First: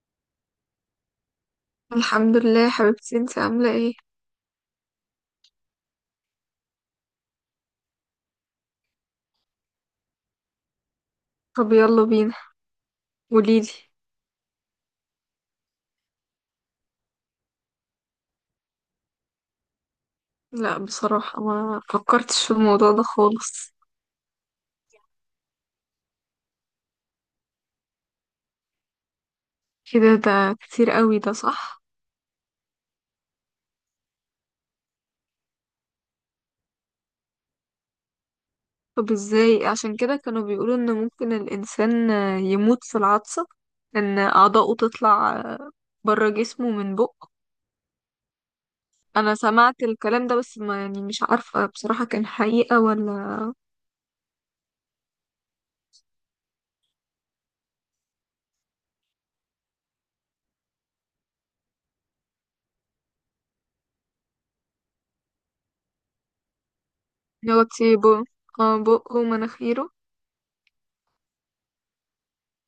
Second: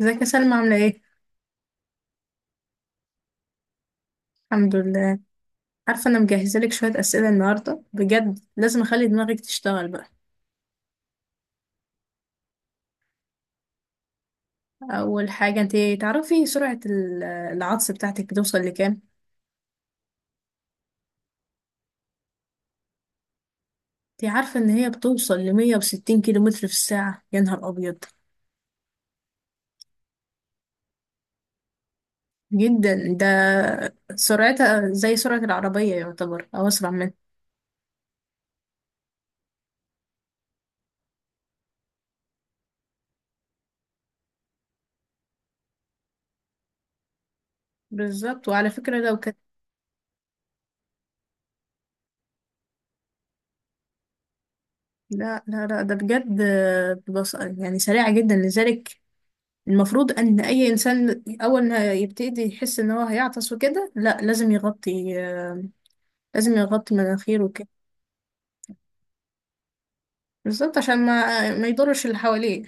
ازيك يا سلمى؟ عاملة ايه؟ الحمد لله يا حبيبتي، انت عاملة ايه؟ الحمد لله. عارفة، انا مجهزة لك شوية اسئلة النهاردة، بجد لازم اخلي دماغك تشتغل بقى. طب يلا بينا، قوليلي. اول حاجة، انت تعرفي سرعة العطس بتاعتك بتوصل لكام؟ لا بصراحة، ما فكرتش في الموضوع ده خالص. انت عارفة ان هي بتوصل لمية وستين كيلو متر في الساعة؟ يا نهار ابيض، كده؟ ده كتير قوي، ده صح؟ جدا ده. سرعتها زي سرعة العربية يعتبر، او اسرع منها. طب ازاي؟ عشان كده كانوا بيقولوا ان ممكن الانسان يموت في العطسة، ان اعضاؤه تطلع بره جسمه من بقه. بالظبط، وعلى فكرة لو انا كانت، سمعت الكلام ده بس ما يعني، مش عارفة بصراحة كان حقيقة ولا. لا لا لا ده بجد. بص، يعني سريعة جدا، لذلك المفروض ان اي انسان اول ما يبتدي يحس ان هو هيعطس وكده، لا لازم يغطي، لازم يغطي مناخيره ان هو وكده. كتير بقه، اه بقه ومناخيره. بالظبط، عشان ما يضرش اللي حواليه.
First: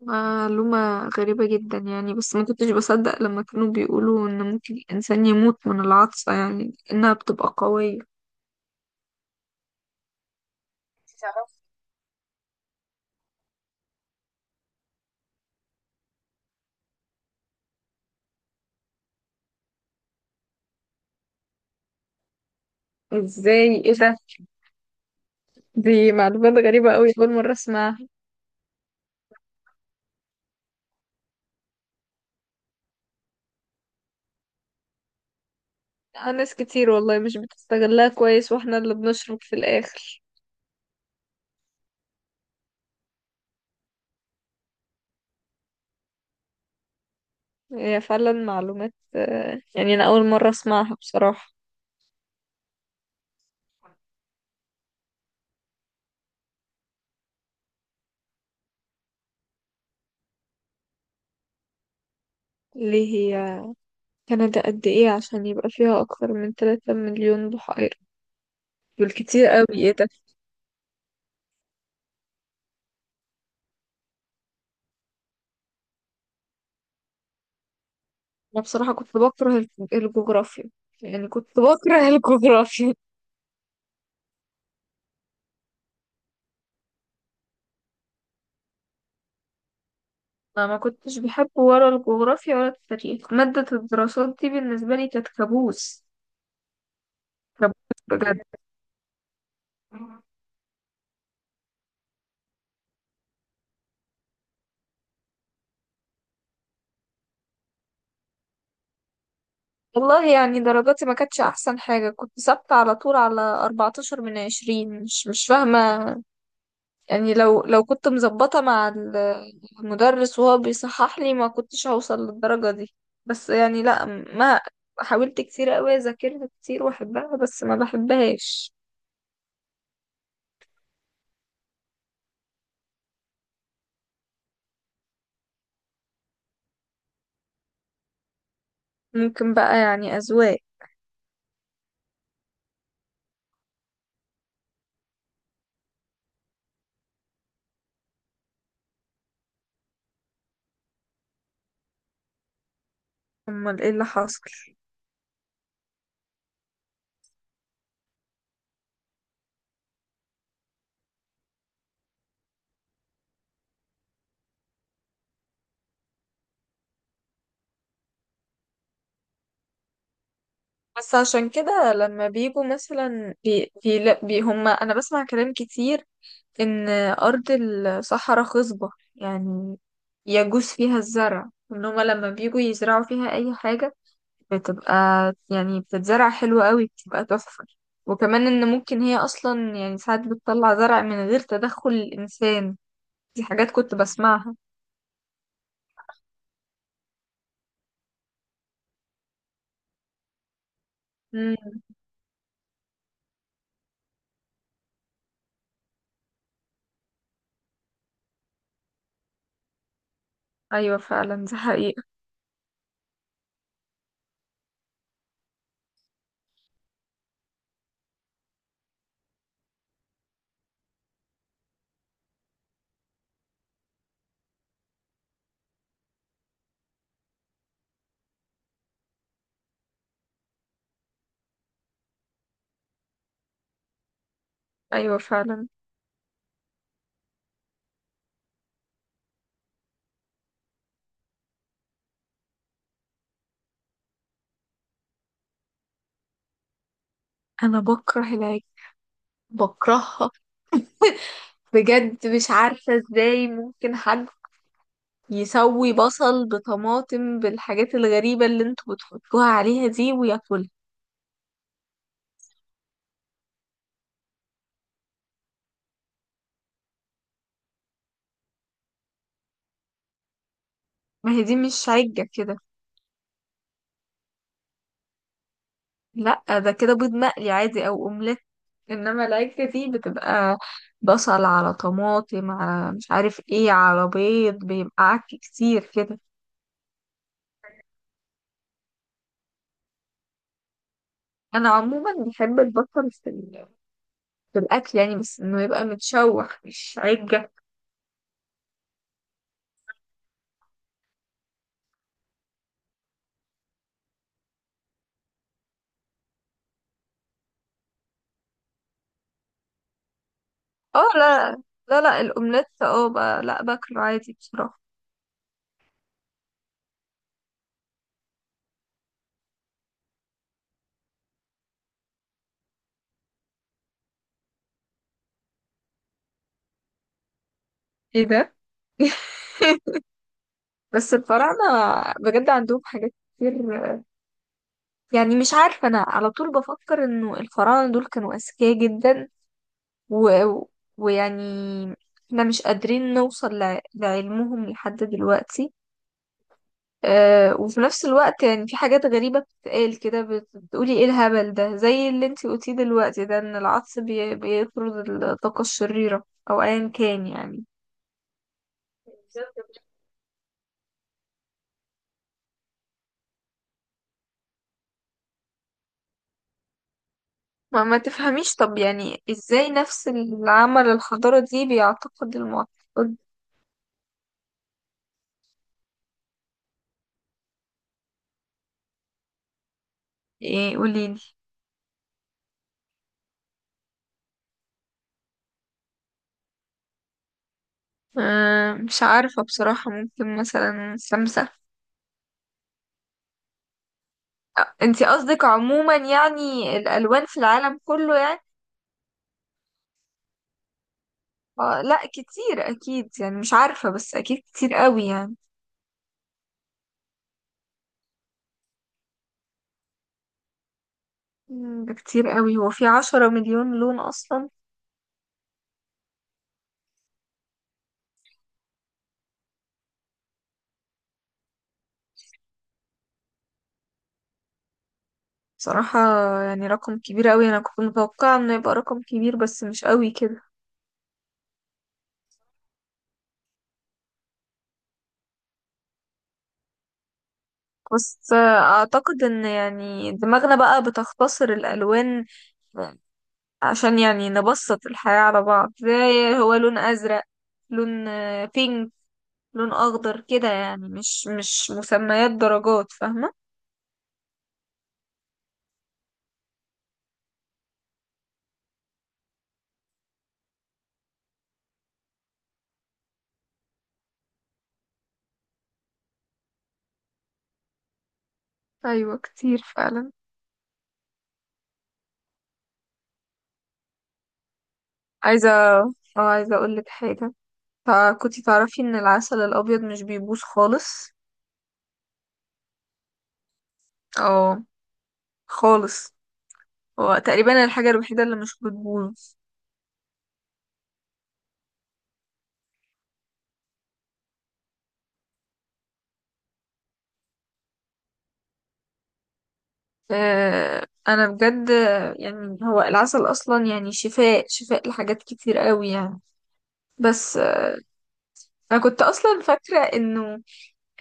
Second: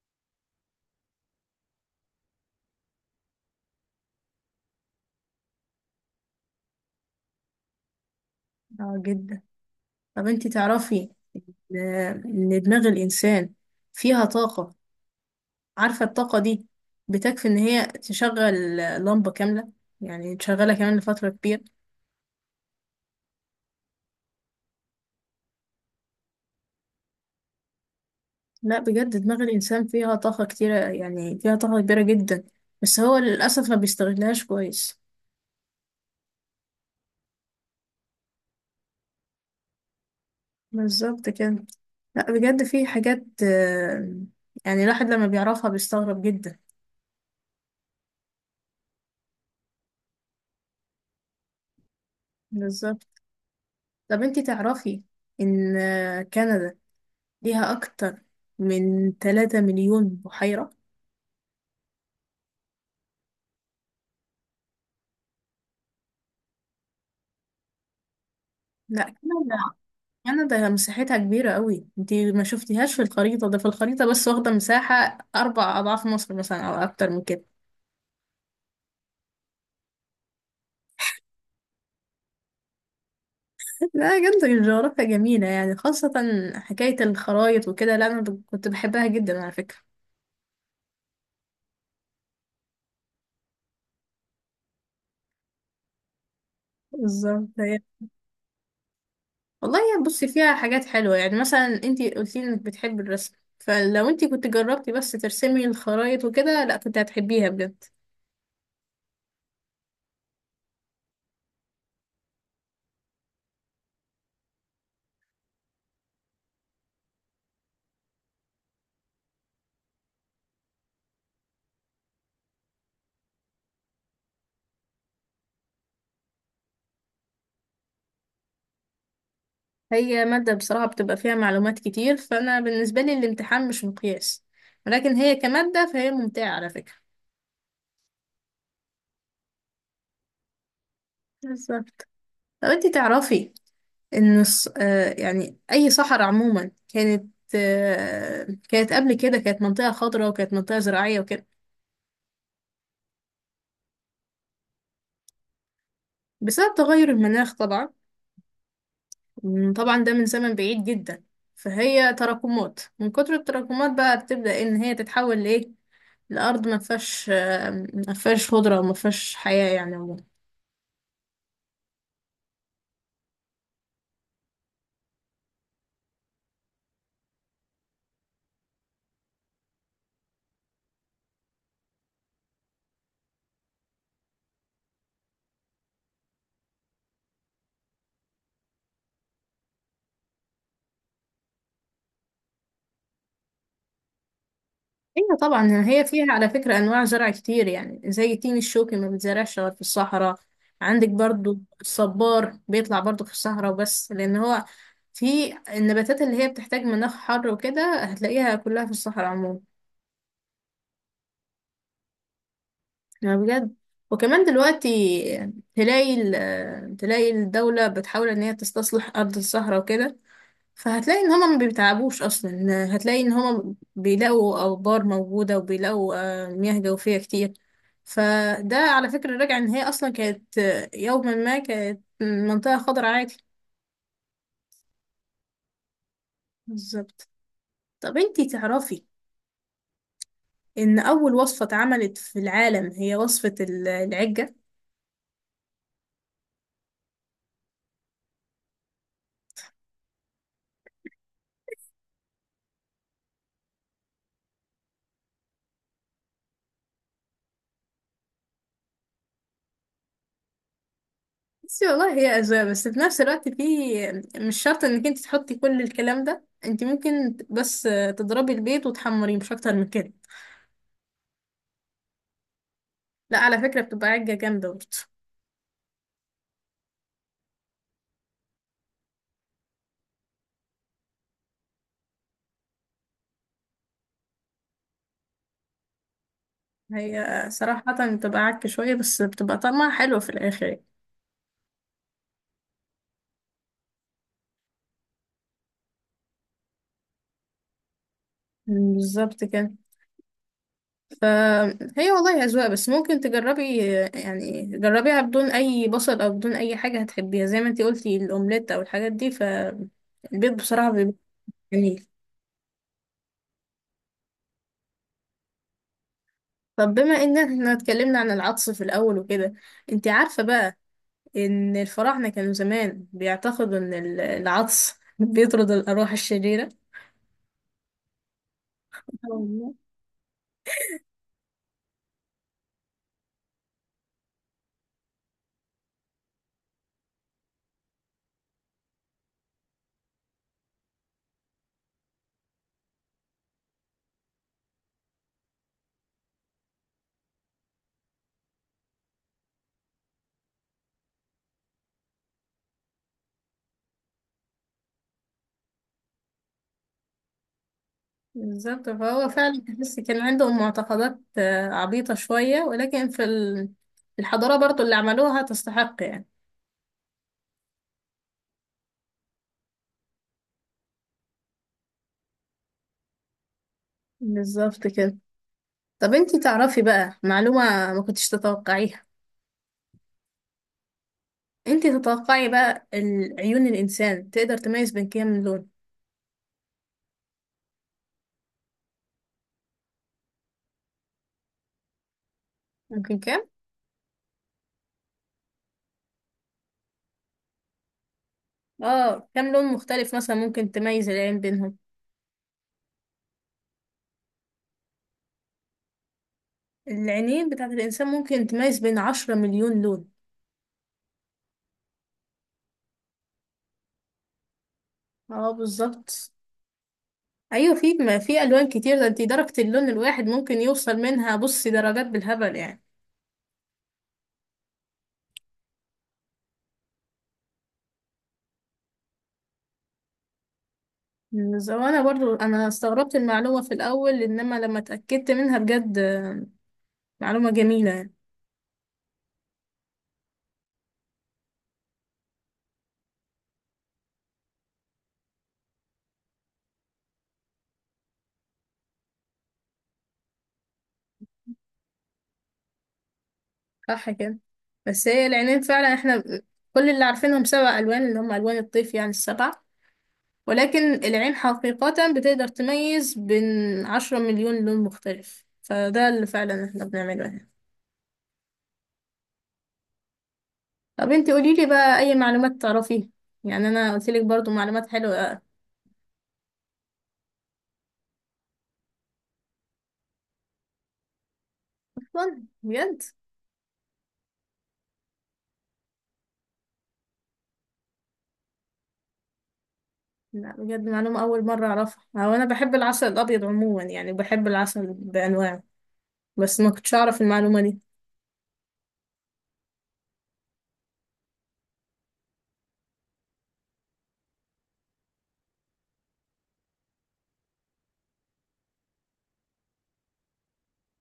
معلومة غريبة جدا يعني، بس ما كنتش بصدق لما كانوا بيقولوا ان ممكن الانسان يموت من العطسة، يعني انها بتبقى قوية. اه جدا. طب انتي تعرفي تعرف؟ ان إن دماغ الانسان فيها طاقة؟ عارفة الطاقة دي بتكفي ان هي تشغل لمبة كاملة، يعني تشغلها كمان لفترة كبيرة. ازاي؟ ايه ده؟ دي معلومات غريبة قوي، اول مرة اسمعها. لا بجد، دماغ الانسان فيها طاقة كتيرة، يعني فيها طاقة كبيرة جدا، بس هو للأسف ما بيستغلهاش كويس. ناس كتير والله مش بتستغلها كويس واحنا اللي بنشرب في الاخر. بالظبط كده. لا بجد في حاجات، يعني الواحد لما بيعرفها بيستغرب جدا. هي فعلا معلومات، يعني انا اول مرة اسمعها بصراحة. بالظبط. طب انتي تعرفي ان كندا ليها اكتر من 3 مليون بحيرة؟ ليه هي كندا قد ايه عشان يبقى فيها اكتر من 3 مليون بحيرة؟ لا دول كتير كندا، قوي، ايه ده؟ كندا مساحتها كبيرة قوي، انتي ما شفتيهاش في الخريطة، ده في الخريطة بس واخدة مساحة اربع اضعاف مصر مثلا او اكتر من كده. انا بصراحة كنت بكره الجغرافيا، يعني كنت بكره الجغرافيا. لا بجد الجغرافيا جميلة، يعني خاصة حكاية الخرايط وكده، لا انا كنت بحبها جدا على فكرة. انا ما كنتش بحب ولا الجغرافيا ولا التاريخ، مادة الدراسات دي بالنسبة لي كانت كابوس. بالظبط كابوس بجد. والله، يعني بصي فيها حاجات حلوة، يعني مثلا انتي قلتي انك بتحبي الرسم، فلو انتي كنت جربتي بس ترسمي الخرايط وكده لا كنت هتحبيها بجد. والله يعني درجاتي ما كانتش احسن حاجة، كنت ثابتة على طول على 14 من 20. مش فاهمة. يعني لو كنت مظبطة مع المدرس وهو بيصحح لي ما كنتش هوصل للدرجة دي. بس يعني لا، ما حاولت كتير قوي، اذاكرها كتير واحبها بس ما بحبهاش. هي مادة بصراحة بتبقى فيها معلومات كتير، فأنا بالنسبة لي الامتحان مش مقياس، ولكن هي كمادة فهي ممتعة على فكرة. ممكن بقى يعني، اذواق. بالظبط. لو انتي تعرفي ان يعني اي صحراء عموما، كانت قبل كده كانت منطقة خضراء وكانت منطقة زراعية وكده. امال ايه اللي حصل؟ بسبب تغير المناخ طبعا. طبعا ده من زمن بعيد جدا، فهي تراكمات، من كتر التراكمات بقى بتبدأ ان هي تتحول لايه، الارض ما فيهاش خضره وما فيهاش حياه يعني عموما. بس عشان كده لما بيجوا مثلا بي بي, لا بي هم انا بسمع كلام كتير ان ارض الصحراء خصبة، يعني يجوز فيها الزرع، ان هم لما بيجوا يزرعوا فيها اي حاجة بتبقى، يعني بتتزرع حلو قوي، بتبقى تحفة. وكمان ان ممكن هي اصلا، يعني ساعات بتطلع زرع من غير تدخل الانسان. دي حاجات كنت بسمعها. ايوه طبعا، هي فيها على فكره انواع زرع كتير، يعني زي التين الشوكي ما بيتزرعش غير في الصحراء، عندك برضو امم. الصبار بيطلع برضو في الصحراء، بس لان هو في النباتات اللي هي بتحتاج مناخ حر وكده هتلاقيها كلها في الصحراء عموما. ايوه فعلا، دي حقيقة. يعني بجد. وكمان دلوقتي تلاقي الدولة بتحاول ان هي تستصلح ارض الصحراء وكده، فهتلاقي ان هما ما بيتعبوش اصلا، هتلاقي ان هما بيلاقوا ابار موجودة وبيلاقوا مياه جوفية كتير، فده على فكرة راجع ان هي اصلا كانت، يوما ما كانت منطقة خضراء عادي. ايوه فعلا. بالظبط. طب انتي تعرفي ان اول وصفة اتعملت في العالم هي وصفة العجة؟ انا بكره العجل، بكرهها بجد. مش عارفة ازاي ممكن حد يسوي بصل بطماطم بالحاجات الغريبة اللي انتوا بتحطوها عليها دي وياكلها. بس والله هي أذواق، بس في نفس الوقت في، مش شرط انك انت تحطي كل الكلام ده، انت ممكن بس تضربي البيض وتحمريه مش اكتر من كده. ما هي دي مش عجة كده. لا على فكرة بتبقى عجة جامدة برضه. لا، ده كده بيض مقلي عادي او اومليت. انما العجل دي بتبقى بصل على طماطم على مش عارف ايه على بيض، بيبقى عك كتير كده. هي صراحة بتبقى عكة شوية، بس بتبقى طعمها حلو في الآخر يعني. انا عموما بحب البصل في في الاكل يعني، بس انه يبقى متشوح مش عجة. بالظبط كده. فهي والله أذواق، بس ممكن تجربي، يعني جربيها بدون أي بصل أو بدون أي حاجة، هتحبيها زي ما انت قلتي، الأومليت أو الحاجات دي، فالبيض بصراحة اه بيبقى لا. لا جميل. لا الاومليت اه بقى لا، باكله عادي بصراحة. طب بما ان احنا اتكلمنا عن العطس في الاول وكده، انت عارفة بقى ان الفراعنة كانوا زمان بيعتقدوا ان العطس بيطرد الارواح الشريرة؟ ايه ده؟ آه والله. بس الفراعنة بجد عندهم حاجات كتير، يعني مش عارفة. أنا على طول بفكر إنه الفراعنة دول كانوا أذكياء جدا، و... ويعني احنا مش قادرين نوصل لعلمهم لحد دلوقتي. أه، وفي نفس الوقت يعني في حاجات غريبة بتتقال كده، بتقولي ايه الهبل ده، زي اللي انتي قلتيه دلوقتي ده، ان العطس بيطرد الطاقة الشريرة، او ايا كان يعني. بالظبط، فهو فعلا تحس كان عندهم معتقدات، عبيطة شوية، ولكن في الحضارة برضو اللي عملوها تستحق يعني. ما تفهميش. طب يعني ازاي نفس العمل الحضارة دي بيعتقد المعتقد؟ بالظبط كده. طب انتي تعرفي بقى معلومة ما كنتش تتوقعيها؟ ايه؟ قوليلي. انتي تتوقعي بقى عيون الإنسان تقدر تميز بين كام لون؟ أه مش عارفة بصراحة، ممكن مثلا سمسم. ممكن كام؟ انتي قصدك عموما يعني الالوان في العالم كله يعني؟ اه، كام لون مختلف مثلا ممكن تميز العين بينهم؟ آه لا، كتير اكيد يعني، مش عارفة بس اكيد كتير قوي يعني. العينين بتاعت الإنسان ممكن تميز بين 10 مليون لون. ده كتير قوي. هو في 10 مليون لون اصلا؟ اه بالظبط. أيوة، في، ما في ألوان كتير ده، انتي درجة اللون الواحد ممكن يوصل منها، بصي درجات بالهبل يعني. بصراحة يعني رقم كبير قوي، انا كنت متوقعة انه يبقى رقم كبير بس مش قوي كده. وأنا برضو، أنا استغربت المعلومة في الأول، إنما لما اتأكدت منها بجد، معلومة جميلة يعني. بس اعتقد ان يعني دماغنا بقى بتختصر الالوان، عشان يعني نبسط الحياة على بعض، زي هو لون ازرق، لون بينك، لون اخضر كده، يعني مش مسميات درجات، فاهمة؟ صح كده. بس هي العينين فعلا، احنا كل اللي عارفينهم سبع ألوان اللي هم ألوان الطيف، يعني السبع، ولكن العين حقيقة بتقدر تميز بين عشرة مليون لون مختلف، فده اللي فعلا احنا بنعمله هنا. ايوه كتير فعلا. طب انت قوليلي بقى اي معلومات تعرفيها، يعني انا قلتلك برضو معلومات حلوة، عايزة، اه عايزة اقولك حاجة. كنتي تعرفي ان العسل الابيض مش بيبوظ خالص؟ اصلا بجد. اه خالص، هو تقريبا الحاجة الوحيدة اللي مش بتبوظ. لا بجد معلومة اول مرة اعرفها، هو انا بحب العسل الابيض عموما، يعني بحب العسل بانواعه، بس ما كنتش اعرف المعلومة دي. آه انا بجد. يعني هو العسل اصلا يعني شفاء، شفاء لحاجات كتير قوي يعني. بس انا كنت اصلا فاكرة انه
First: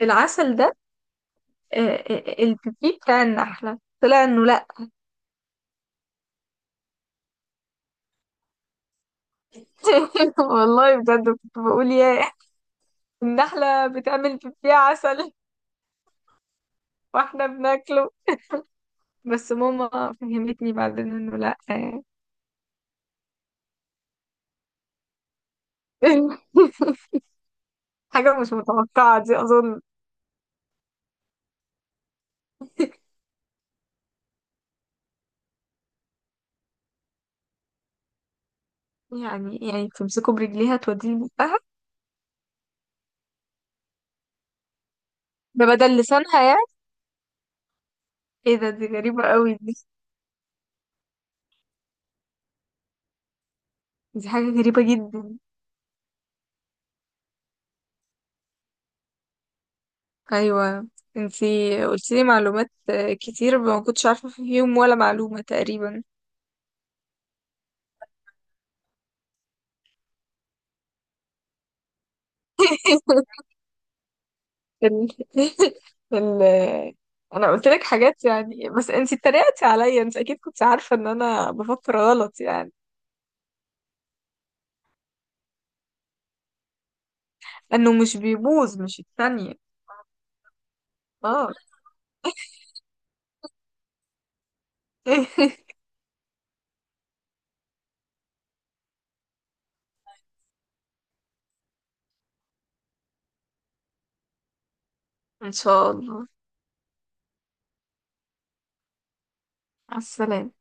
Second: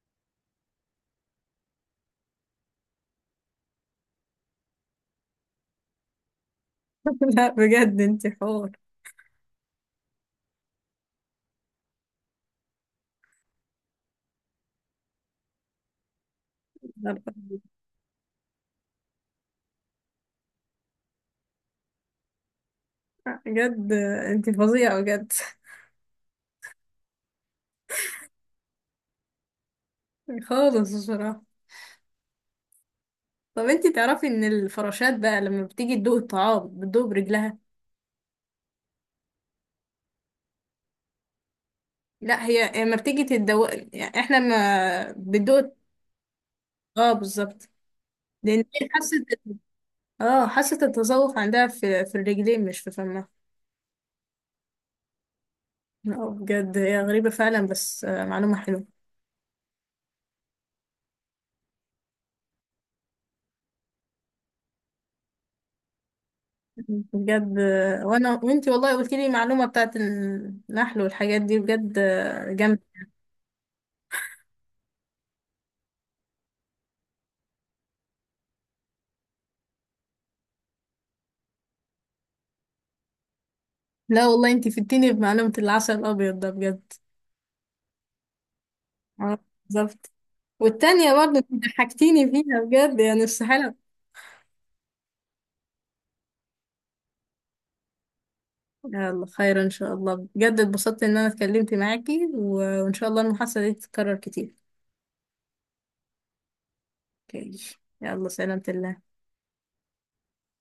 العسل ده، البيبي بتاع النحلة، طلع انه لا. لا بجد انت حور، والله بجد كنت بقول يا النحلة بتعمل فيه عسل واحنا بناكله. بس ماما فهمتني بعدين انه لا. يعني. بجد انت فظيعة بجد. حاجة مش متوقعة دي أظن. خالص بصراحة. طب انتي تعرفي ان الفراشات بقى لما بتيجي تدوق الطعام بتدوق برجلها؟ يعني، يعني بتمسكه برجليها توديه بقها؟ لا هي لما بتيجي تدوق، يعني احنا ما ده بتدوق. بدل لسانها يعني؟ اه بالظبط، ايه لان ده؟ دي هي حاسه. غريبة قوي دي. اه، حاسه التذوق عندها في الرجلين، مش في فمها. دي حاجة غريبة جدا. اه بجد هي غريبه فعلا، بس معلومه حلوه. أيوة. انتي قلتيلي معلومات، كتير ما كنتش عارفة فيهم ولا معلومة تقريبا. بجد وانا وانتي والله قلت لي معلومه بتاعت النحل والحاجات دي، بجد جامده. ال... ال... انا قلت لك حاجات يعني، بس انت اتريقتي عليا، انت اكيد كنت عارفه ان انا بفكر غلط يعني. لا والله انتي فدتيني بمعلومه العسل الابيض ده بجد. انه مش بيبوظ مش اه الثانيه. بالظبط. والتانية برضه اه. انت ضحكتيني فيها بجد، يعني استحالة. يلا خير ان شاء الله، بجد اتبسطت ان انا اتكلمت معاكي، وان شاء الله المحادثة دي تتكرر كتير. ان شاء الله. اوكي، يلا سلامة الله. مع السلامه.